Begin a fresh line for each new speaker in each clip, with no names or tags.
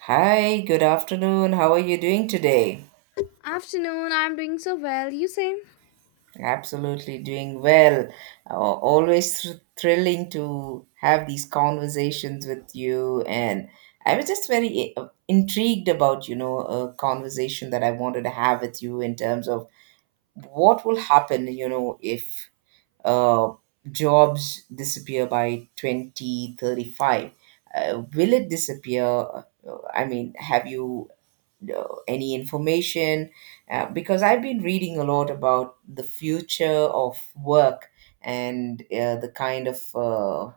Hi, good afternoon. How are you doing today?
Afternoon, I'm doing so well. You say?
Absolutely doing well. Always Thrilling to have these conversations with you. And I was just very intrigued about, you know, a conversation that I wanted to have with you in terms of what will happen, you know, if uh, jobs disappear by 2035. Will it disappear? I mean, have you know, any information because I've been reading a lot about the future of work and the kind of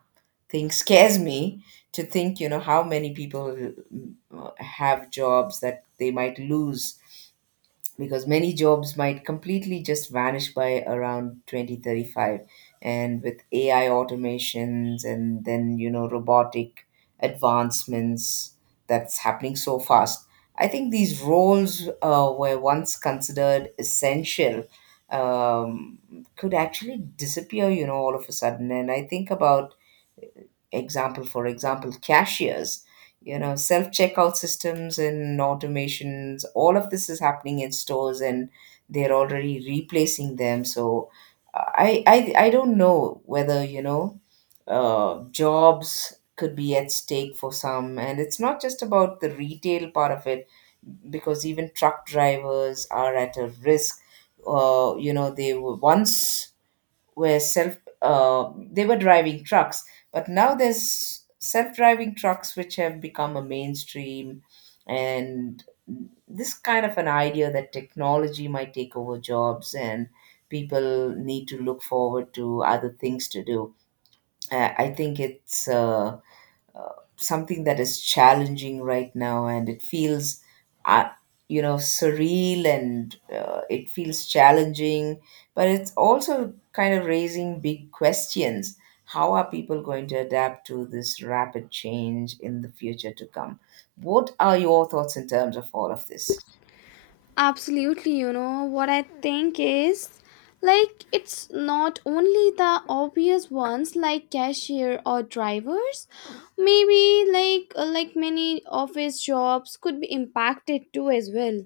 thing scares me to think, you know, how many people have jobs that they might lose because many jobs might completely just vanish by around 2035. And with AI automations and then, you know, robotic advancements that's happening so fast, I think these roles were once considered essential, um, could actually disappear, you know, all of a sudden. And I think about example for example, cashiers, you know, self checkout systems and automations. All of this is happening in stores and they're already replacing them. So I don't know whether you know jobs could be at stake for some, and it's not just about the retail part of it because even truck drivers are at a risk. You know, they were self they were driving trucks, but now there's self-driving trucks which have become a mainstream. And this kind of an idea that technology might take over jobs and people need to look forward to other things to do, I think it's uh, something that is challenging right now. And it feels uh, you know, surreal, and it feels challenging, but it's also kind of raising big questions. How are people going to adapt to this rapid change in the future to come? What are your thoughts in terms of all of this?
Absolutely, you know, what I think is like it's not only the obvious ones like cashier or drivers. Maybe like like many office jobs could be impacted too as well.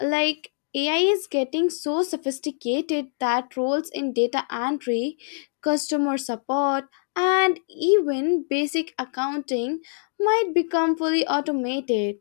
Like AI is getting so sophisticated that roles in data entry, customer support, and even basic accounting might become fully automated.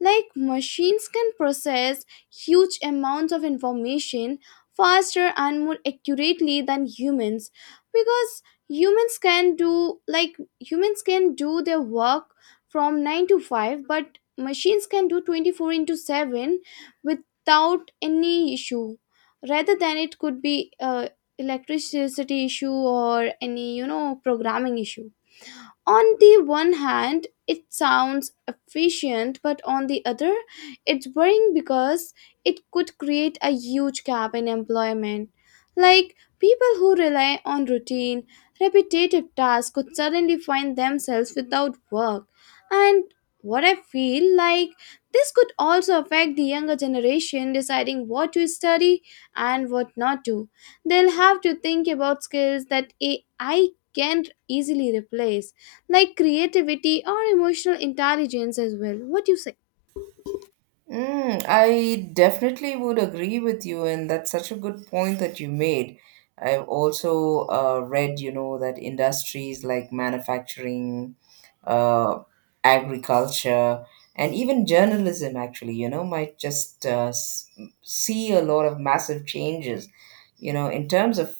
Like machines can process huge amounts of information faster and more accurately than humans, because humans can do their work from 9 to 5, but machines can do 24 into 7 without any issue. Rather than, it could be electricity issue or any, you know, programming issue. On the one hand it sounds efficient, but on the other it's worrying because it could create a huge gap in employment. Like, people who rely on routine repetitive tasks could suddenly find themselves without work. And what I feel like, this could also affect the younger generation deciding what to study and what not to. They'll have to think about skills that AI can't easily replace, like creativity or emotional intelligence as well. What do you say?
Mm, I definitely would agree with you, and that's such a good point that you made. I've also read, you know, that industries like manufacturing, uh, agriculture, and even journalism, actually, you know, might just see a lot of massive changes, you know, in terms of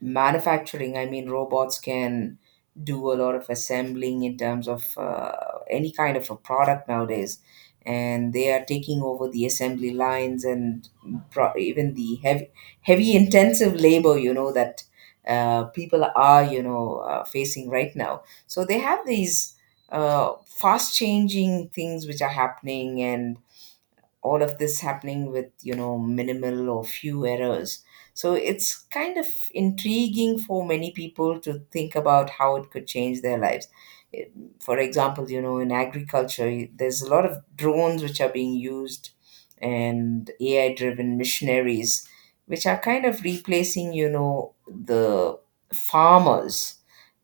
manufacturing. I mean, robots can do a lot of assembling in terms of any kind of a product nowadays, and they are taking over the assembly lines and even the heavy intensive labor, you know, that people are, you know, facing right now. So they have these uh, fast changing things which are happening, and all of this happening with, you know, minimal or few errors. So it's kind of intriguing for many people to think about how it could change their lives. It- for example, you know, in agriculture, there's a lot of drones which are being used and AI driven missionaries which are kind of replacing, you know, the farmers.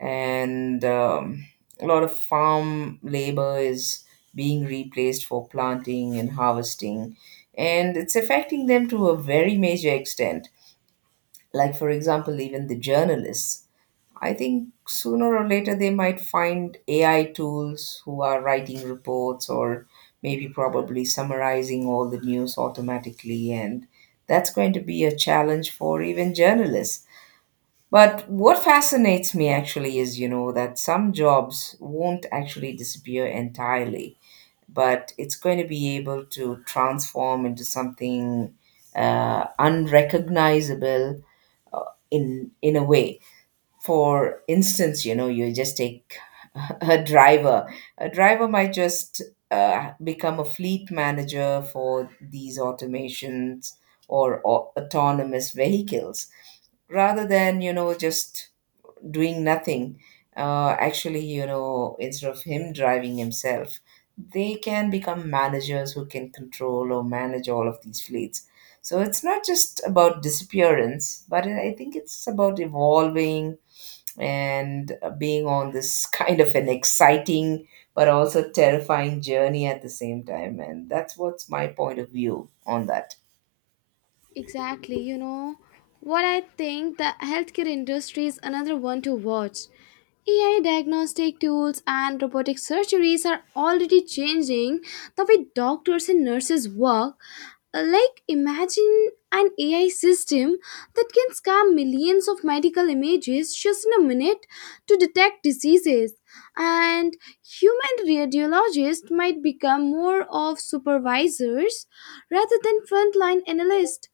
And a lot of farm labor is being replaced for planting and harvesting, and it's affecting them to a very major extent. Like, for example, even the journalists. I think sooner or later they might find AI tools who are writing reports or maybe probably summarizing all the news automatically, and that's going to be a challenge for even journalists. But what fascinates me actually is, you know, that some jobs won't actually disappear entirely, but it's going to be able to transform into something unrecognizable in a way. For instance, you know, you just take a driver. A driver might just become a fleet manager for these automations or autonomous vehicles rather than, you know, just doing nothing. Actually, you know, instead of him driving himself, they can become managers who can control or manage all of these fleets. So it's not just about disappearance, but I think it's about evolving and being on this kind of an exciting but also terrifying journey at the same time. And that's what's my point of view on that.
Exactly, you know what I think. The healthcare industry is another one to watch. AI diagnostic tools and robotic surgeries are already changing the way doctors and nurses work. Like, imagine an AI system that can scan millions of medical images just in a minute to detect diseases. And human radiologists might become more of supervisors rather than frontline analysts,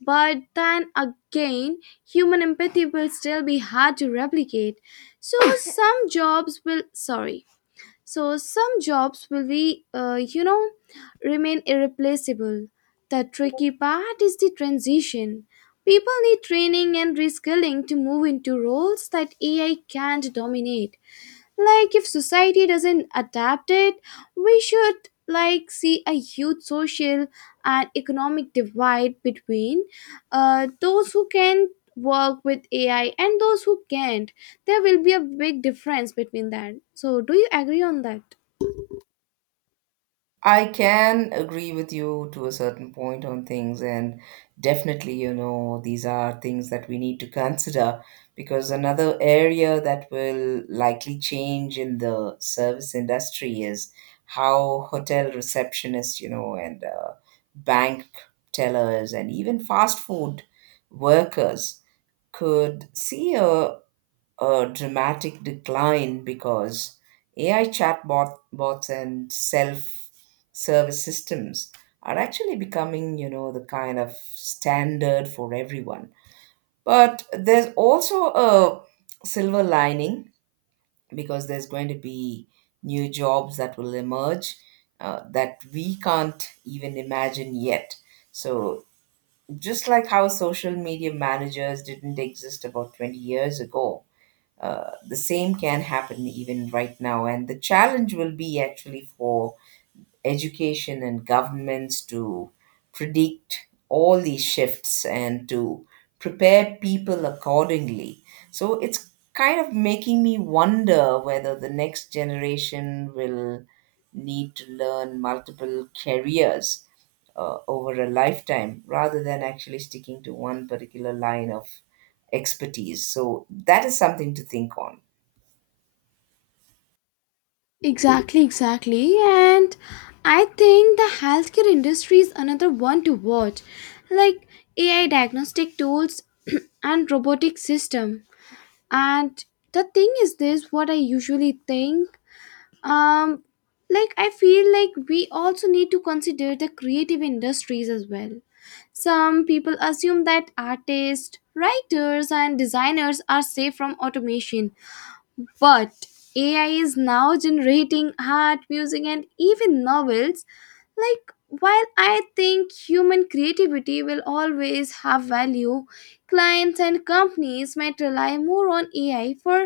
but then again, human empathy will still be hard to replicate. So some jobs will, sorry, so some jobs will be, you know, remain irreplaceable. The tricky part is the transition. People need training and reskilling to move into roles that AI can't dominate. Like, if society doesn't adapt it, we should like see a huge social and economic divide between those who can work with AI and those who can't. There will be a big difference between that, so do you agree on that?
I can agree with you to a certain point on things, and definitely, you know, these are things that we need to consider, because another area that will likely change in the service industry is how hotel receptionists, you know, and bank tellers, and even fast food workers could see a dramatic decline because AI chatbot bots and self-service systems are actually becoming, you know, the kind of standard for everyone. But there's also a silver lining because there's going to be new jobs that will emerge that we can't even imagine yet. So, just like how social media managers didn't exist about 20 years ago, the same can happen even right now. And the challenge will be actually for education and governments to predict all these shifts and to prepare people accordingly. So it's kind of making me wonder whether the next generation will need to learn multiple careers over a lifetime rather than actually sticking to one particular line of expertise. So that is something to think on.
Exactly, exactly. And I think the healthcare industry is another one to watch. Like AI diagnostic tools and robotic system. And the thing is this, what I usually think, um like I feel like we also need to consider the creative industries as well. Some people assume that artists, writers and designers are safe from automation, but AI is now generating art, music and even novels. Like, while I think human creativity will always have value, clients and companies might rely more on AI for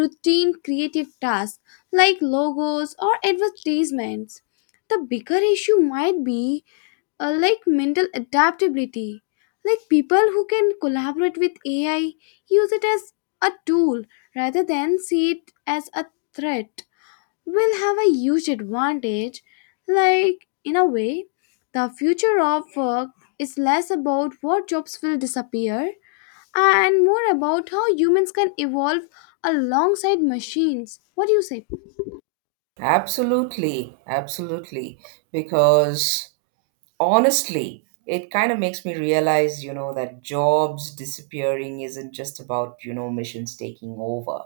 routine creative tasks, like logos or advertisements. The bigger issue might be, like, mental adaptability. Like, people who can collaborate with AI, use it as a tool rather than see it as a threat, will have a huge advantage. Like, in a way, the future of work is less about what jobs will disappear and more about how humans can evolve alongside machines. What do you say?
Absolutely, absolutely. Because honestly, it kind of makes me realize, you know, that jobs disappearing isn't just about, you know, missions taking over,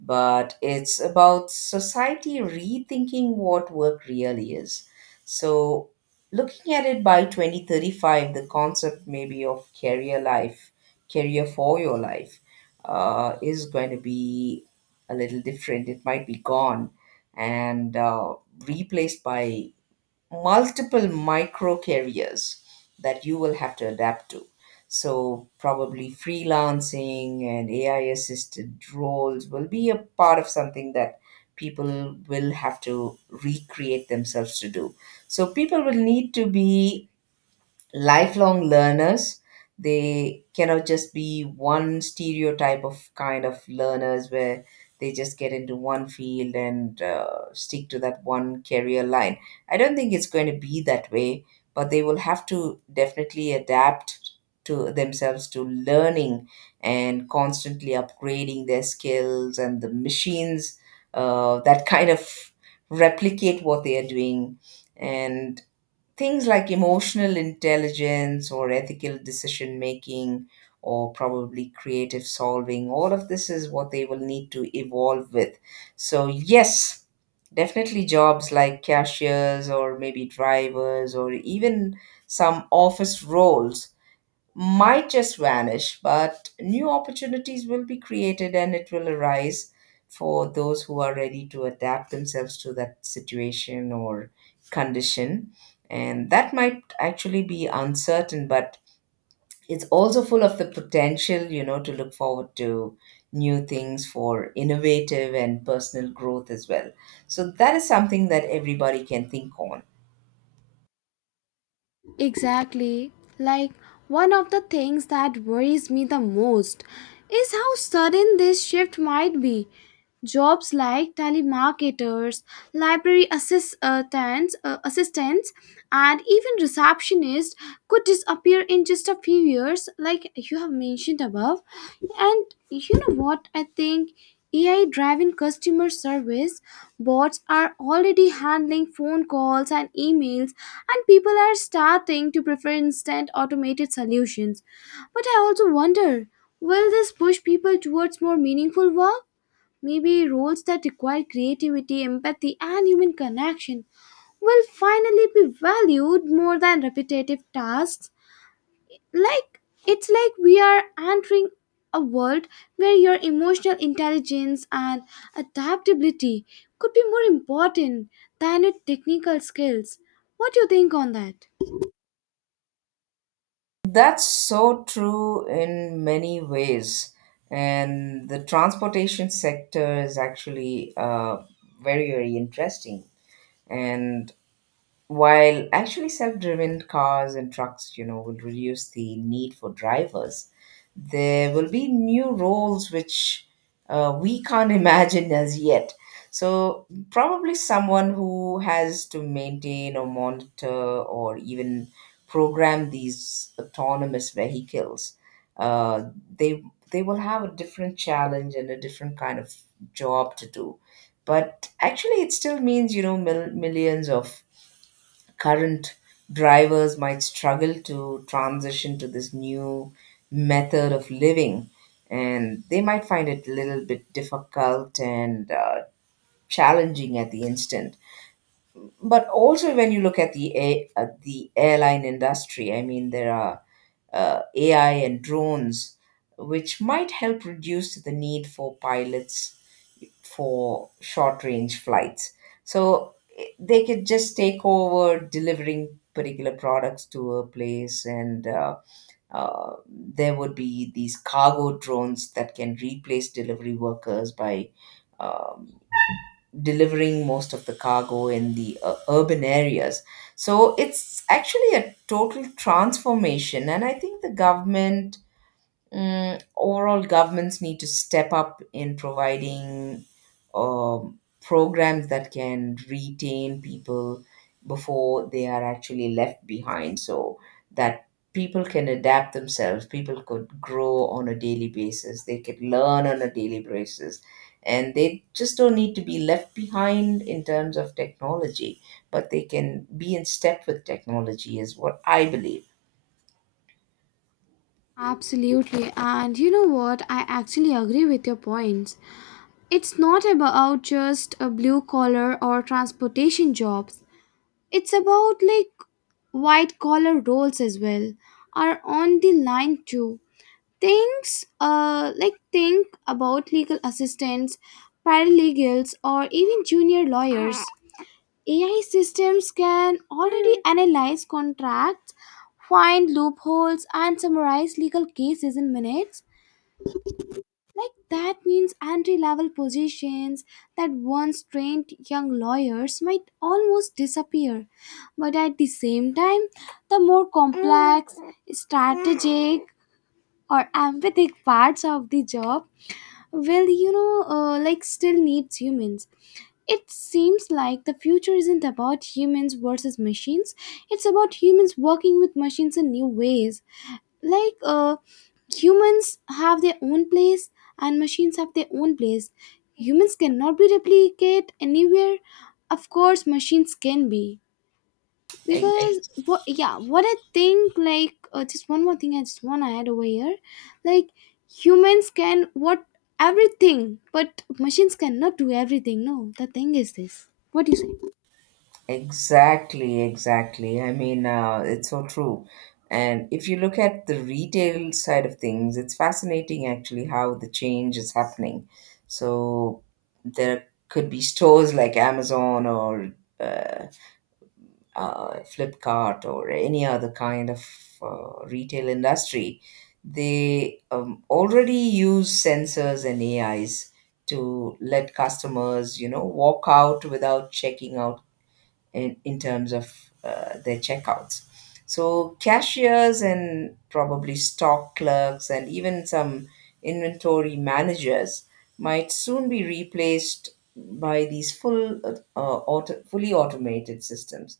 but it's about society rethinking what work really is. So looking at it by 2035, the concept maybe of career for your life is going to be a little different. It might be gone and replaced by multiple micro careers that you will have to adapt to. So, probably freelancing and AI assisted roles will be a part of something that people will have to recreate themselves to do. So, people will need to be lifelong learners. They cannot just be one stereotype of kind of learners where they just get into one field and stick to that one career line. I don't think it's going to be that way, but they will have to definitely adapt to themselves to learning and constantly upgrading their skills and the machines that kind of replicate what they are doing. And things like emotional intelligence or ethical decision making or probably creative solving, all of this is what they will need to evolve with. So yes, definitely jobs like cashiers or maybe drivers or even some office roles might just vanish, but new opportunities will be created and it will arise for those who are ready to adapt themselves to that situation or condition. And that might actually be uncertain, but it's also full of the potential, you know, to look forward to new things for innovative and personal growth as well. So that is something that everybody can think on.
Exactly. Like, one of the things that worries me the most is how sudden this shift might be. Jobs like telemarketers, library assistants, and even receptionists could disappear in just a few years, like you have mentioned above. And you know what? I think AI driven customer service bots are already handling phone calls and emails, and people are starting to prefer instant automated solutions. But I also wonder, will this push people towards more meaningful work? Maybe roles that require creativity, empathy, and human connection will finally be valued more than repetitive tasks. Like, it's like we are entering a world where your emotional intelligence and adaptability could be more important than your technical skills. What do you think on that?
That's so true in many ways. And the transportation sector is actually very, very interesting. And while actually self driven cars and trucks, you know, will reduce the need for drivers, there will be new roles which we can't imagine as yet. So, probably someone who has to maintain or monitor or even program these autonomous vehicles, uh, they, they will have a different challenge and a different kind of job to do. But actually, it still means, you know, millions of current drivers might struggle to transition to this new method of living, and they might find it a little bit difficult and challenging at the instant. But also when you look at the at the airline industry, I mean, there are AI and drones which might help reduce the need for pilots for short range flights. So they could just take over delivering particular products to a place, and there would be these cargo drones that can replace delivery workers by um, delivering most of the cargo in the urban areas. So it's actually a total transformation, and I think the government. Mm, overall, governments need to step up in providing programs that can retain people before they are actually left behind, so that people can adapt themselves, people could grow on a daily basis, they could learn on a daily basis, and they just don't need to be left behind in terms of technology, but they can be in step with technology, is what I believe.
Absolutely, and you know what? I actually agree with your points. It's not about just a blue collar or transportation jobs. It's about like white collar roles as well are on the line too. Things like, think about legal assistants, paralegals or even junior lawyers. AI systems can already analyze contracts, find loopholes and summarize legal cases in minutes. Like, that means entry level positions that once trained young lawyers might almost disappear. But at the same time, the more complex, strategic or empathic parts of the job, well, you know, like, still needs humans. It seems like the future isn't about humans versus machines. It's about humans working with machines in new ways. Like humans have their own place and machines have their own place. Humans cannot be replicated anywhere. Of course, machines can be. Because what, yeah, what I think, like, just one more thing I just want to add over here, like, humans can what, everything, but machines cannot do everything. No, the thing is this, what do you say?
Exactly, exactly. I mean, it's so true. And if you look at the retail side of things, it's fascinating actually how the change is happening. So there could be stores like Amazon or uh, Flipkart or any other kind of retail industry. They already use sensors and AIs to let customers, you know, walk out without checking out in terms of their checkouts. So, cashiers and probably stock clerks and even some inventory managers might soon be replaced by these fully automated systems.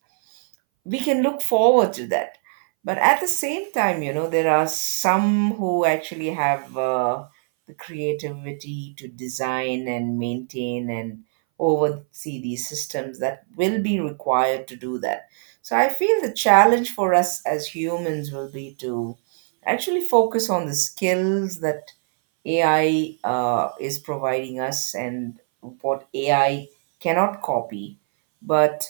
We can look forward to that, but at the same time, you know, there are some who actually have the creativity to design and maintain and oversee these systems that will be required to do that. So I feel the challenge for us as humans will be to actually focus on the skills that AI is providing us, and what AI cannot copy, but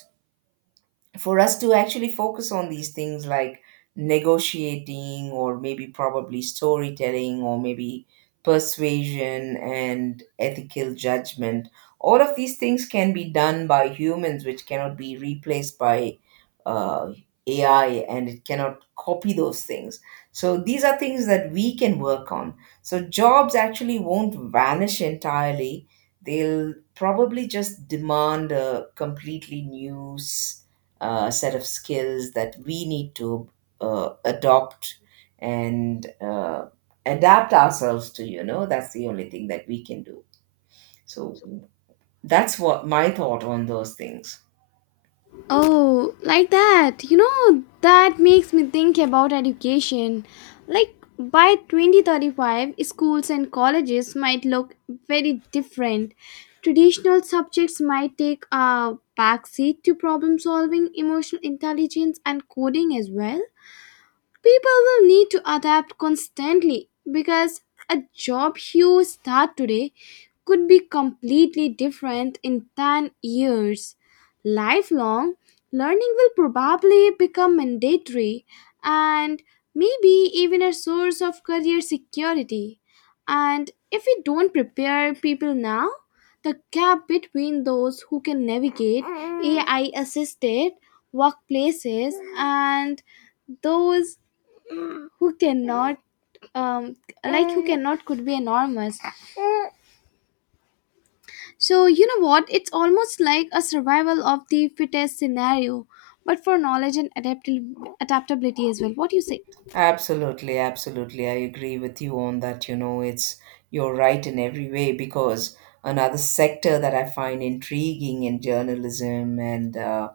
for us to actually focus on these things like negotiating, or maybe probably storytelling, or maybe persuasion and ethical judgment. All of these things can be done by humans, which cannot be replaced by uh, AI, and it cannot copy those things. So these are things that we can work on. So jobs actually won't vanish entirely. They'll probably just demand a completely new set of skills that we need to adopt and adapt ourselves to, you know. That's the only thing that we can do. So that's what my thought on those things.
Oh, like that. You know, that makes me think about education. Like, by 2035, schools and colleges might look very different. Traditional subjects might take a backseat to problem solving, emotional intelligence, and coding as well. People will need to adapt constantly because a job you start today could be completely different in 10 years. Lifelong learning will probably become mandatory and maybe even a source of career security. And if we don't prepare people now, the gap between those who can navigate AI assisted workplaces and those who cannot, um like who cannot, could be enormous. So you know what, it's almost like a survival of the fittest scenario, but for knowledge and adaptability as well. What do you say?
Absolutely, absolutely. I agree with you on that. You know, it's you're right in every way, because another sector that I find intriguing in journalism and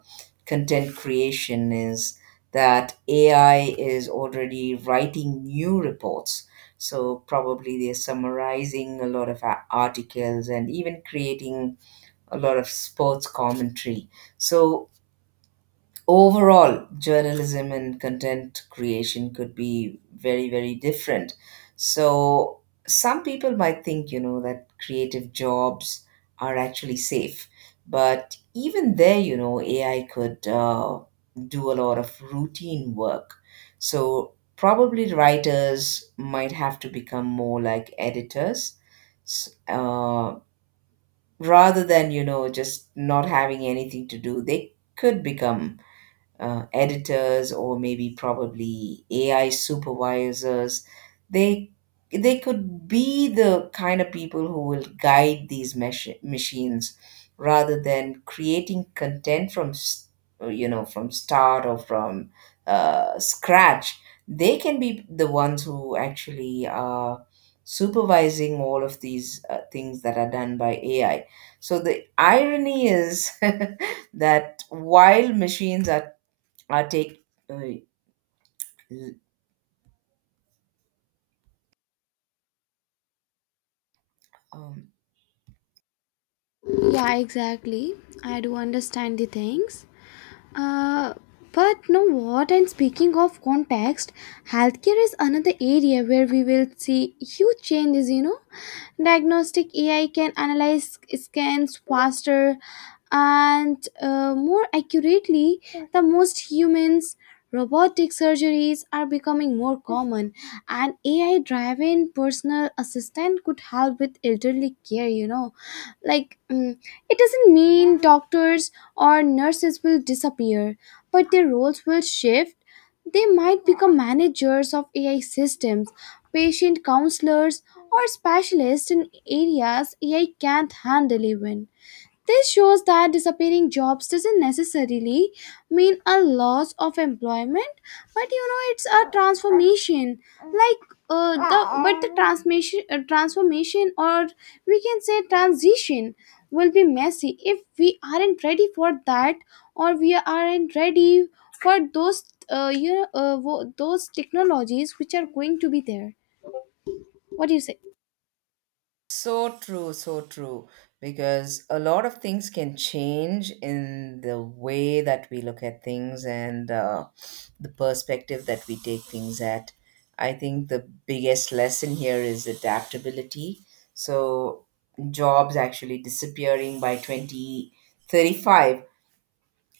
content creation is that AI is already writing new reports. So probably they're summarizing a lot of articles and even creating a lot of sports commentary. So overall, journalism and content creation could be very, very different. So some people might think, you know, that creative jobs are actually safe, but even there, you know, AI could do a lot of routine work. So probably writers might have to become more like editors, s- uh, rather than, you know, just not having anything to do. They could become editors, or maybe probably AI supervisors. They they could be the kind of people who will guide these machines rather than creating content from you know, from start, or from scratch. They can be the ones who actually are supervising all of these things that are done by AI. So the irony is that while machines are I take uh, l- um,
Yeah, exactly, I do understand the things. Uh, but know what? And speaking of context, healthcare is another area where we will see huge changes. You know, diagnostic AI can analyze scans faster and more accurately the most humans. Robotic surgeries are becoming more common, and AI driven personal assistant could help with elderly care. You know, like, mm, it doesn't mean doctors or nurses will disappear, but their roles will shift. They might become managers of AI systems, patient counselors, or specialists in areas AI can't handle even. This shows that disappearing jobs doesn't necessarily mean a loss of employment, but you know, it's a transformation. Like, the transformation or we can say transition will be messy if we aren't ready for that, or we aren't ready for those, you know, those technologies which are going to be there. What do you say?
so true, so true. Because a lot of things can change in the way that we look at things, and the perspective that we take things at. I think the biggest lesson here is adaptability. So, jobs actually disappearing by 2035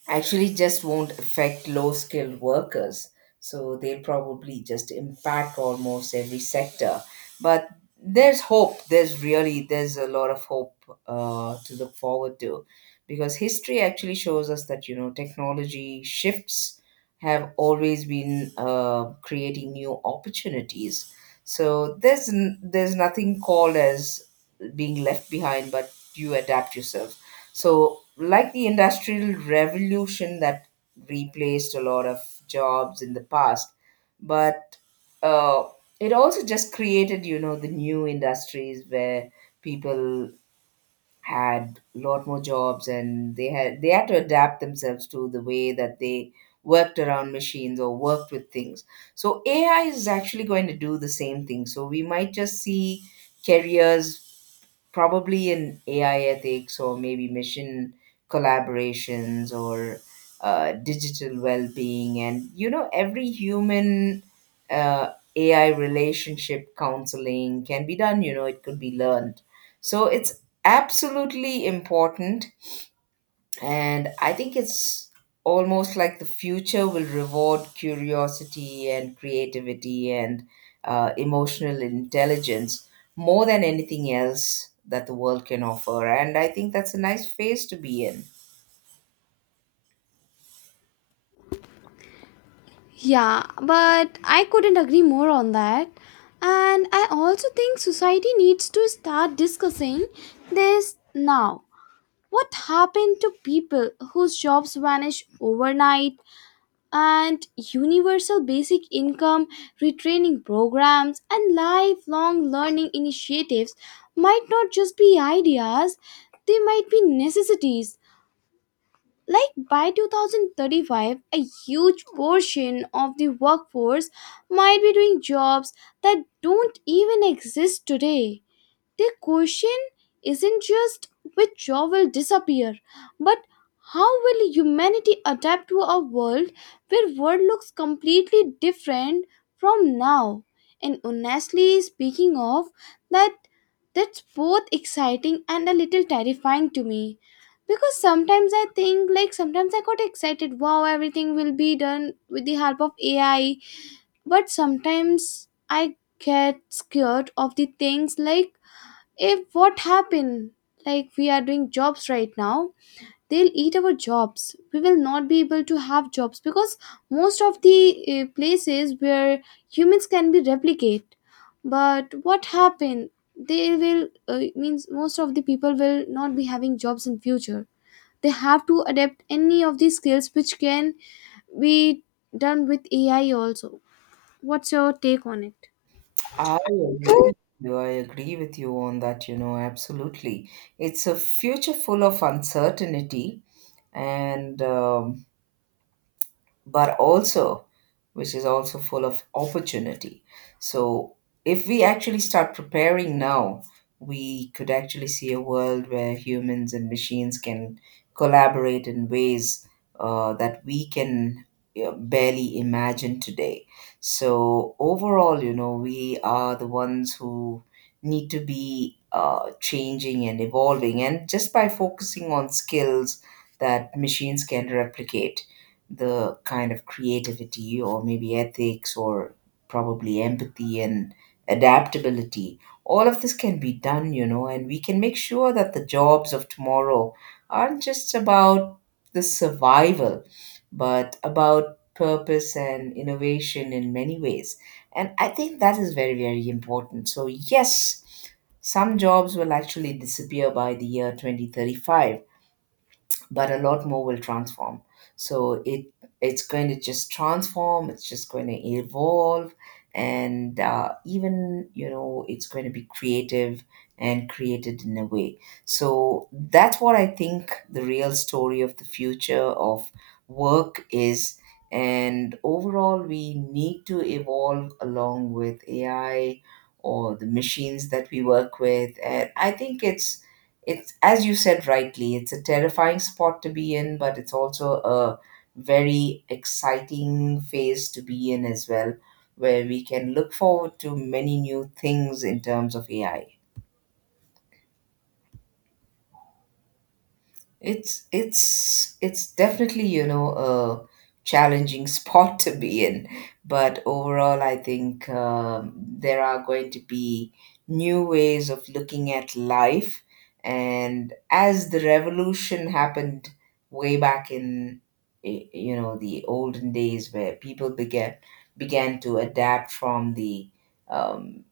actually just won't affect low skilled workers. So they'll probably just impact almost every sector. But there's hope. There's really there's a lot of hope to look forward to, because history actually shows us that, you know, technology shifts have always been creating new opportunities. So there's nothing called as being left behind, but you adapt yourself. So, like the Industrial Revolution that replaced a lot of jobs in the past, but uh, it also just created, you know, the new industries where people had a lot more jobs, and they had to adapt themselves to the way that they worked around machines or worked with things. So AI is actually going to do the same thing. So we might just see careers probably in AI ethics, or maybe mission collaborations, or digital well being. And, you know, every human uh, AI relationship counseling can be done, you know, it could be learned. So it's absolutely important, and I think it's almost like the future will reward curiosity and creativity and emotional intelligence more than anything else that the world can offer. And I think that's a nice phase to be in.
Yeah, but I couldn't agree more on that. And I also think society needs to start discussing this now. What happened to people whose jobs vanish overnight? And universal basic income, retraining programs, and lifelong learning initiatives might not just be ideas, they might be necessities. Like, by 2035 a huge portion of the workforce might be doing jobs that don't even exist today. The question isn't just which jaw will disappear, but how will humanity adapt to a world where world looks completely different from now? And honestly, speaking of that, that's both exciting and a little terrifying to me. Because sometimes I think like, sometimes I got excited, wow, everything will be done with the help of AI. But sometimes I get scared of the things, like if what happened, like we are doing jobs right now, they'll eat our jobs. We will not be able to have jobs because most of the places where humans can be replicate, but what happened, they will, means most of the people will not be having jobs in future. They have to adapt any of these skills which can be done with AI also. What's your take on it?
I agree with you. I agree with you on that, you know, absolutely. It's a future full of uncertainty and but also which is also full of opportunity. So if we actually start preparing now, we could actually see a world where humans and machines can collaborate in ways that we can barely imagine today. So overall, you know, we are the ones who need to be changing and evolving, and just by focusing on skills that machines can replicate, the kind of creativity, or maybe ethics, or probably empathy and adaptability. All of this can be done, you know, and we can make sure that the jobs of tomorrow aren't just about the survival, but about purpose and innovation in many ways. And I think that is very, very important. So, yes, some jobs will actually disappear by the year 2035, but a lot more will transform. So it's going to just transform. It's just going to evolve, and even, you know, it's going to be creative and created in a way. So that's what I think the real story of the future of work is, and overall we need to evolve along with AI or the machines that we work with. And I think it's as you said rightly, it's a terrifying spot to be in, but it's also a very exciting phase to be in as well, where we can look forward to many new things in terms of AI. It's definitely, you know, a challenging spot to be in. But overall, I think there are going to be new ways of looking at life. And as the revolution happened way back in, you know, the olden days where people began to adapt um,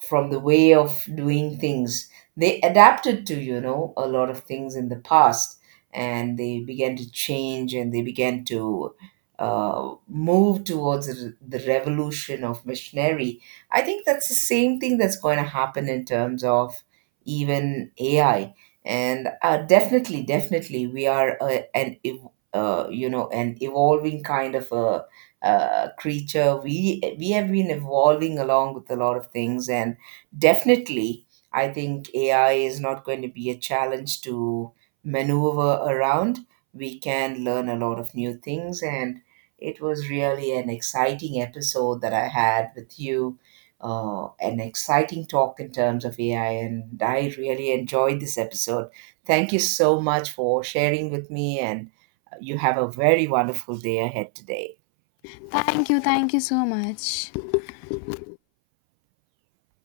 from the way of doing things, they adapted to, you know, a lot of things in the past, and they began to change, and they began to move towards the revolution of missionary. I think that's the same thing that's going to happen in terms of even AI. And definitely we are you know, an evolving kind of a creature. We have been evolving along with a lot of things, and definitely I think AI is not going to be a challenge to maneuver around. We can learn a lot of new things, and it was really an exciting episode that I had with you. An exciting talk in terms of AI, and I really enjoyed this episode. Thank you so much for sharing with me, and you have a very wonderful day ahead today.
Thank you, thank you so much.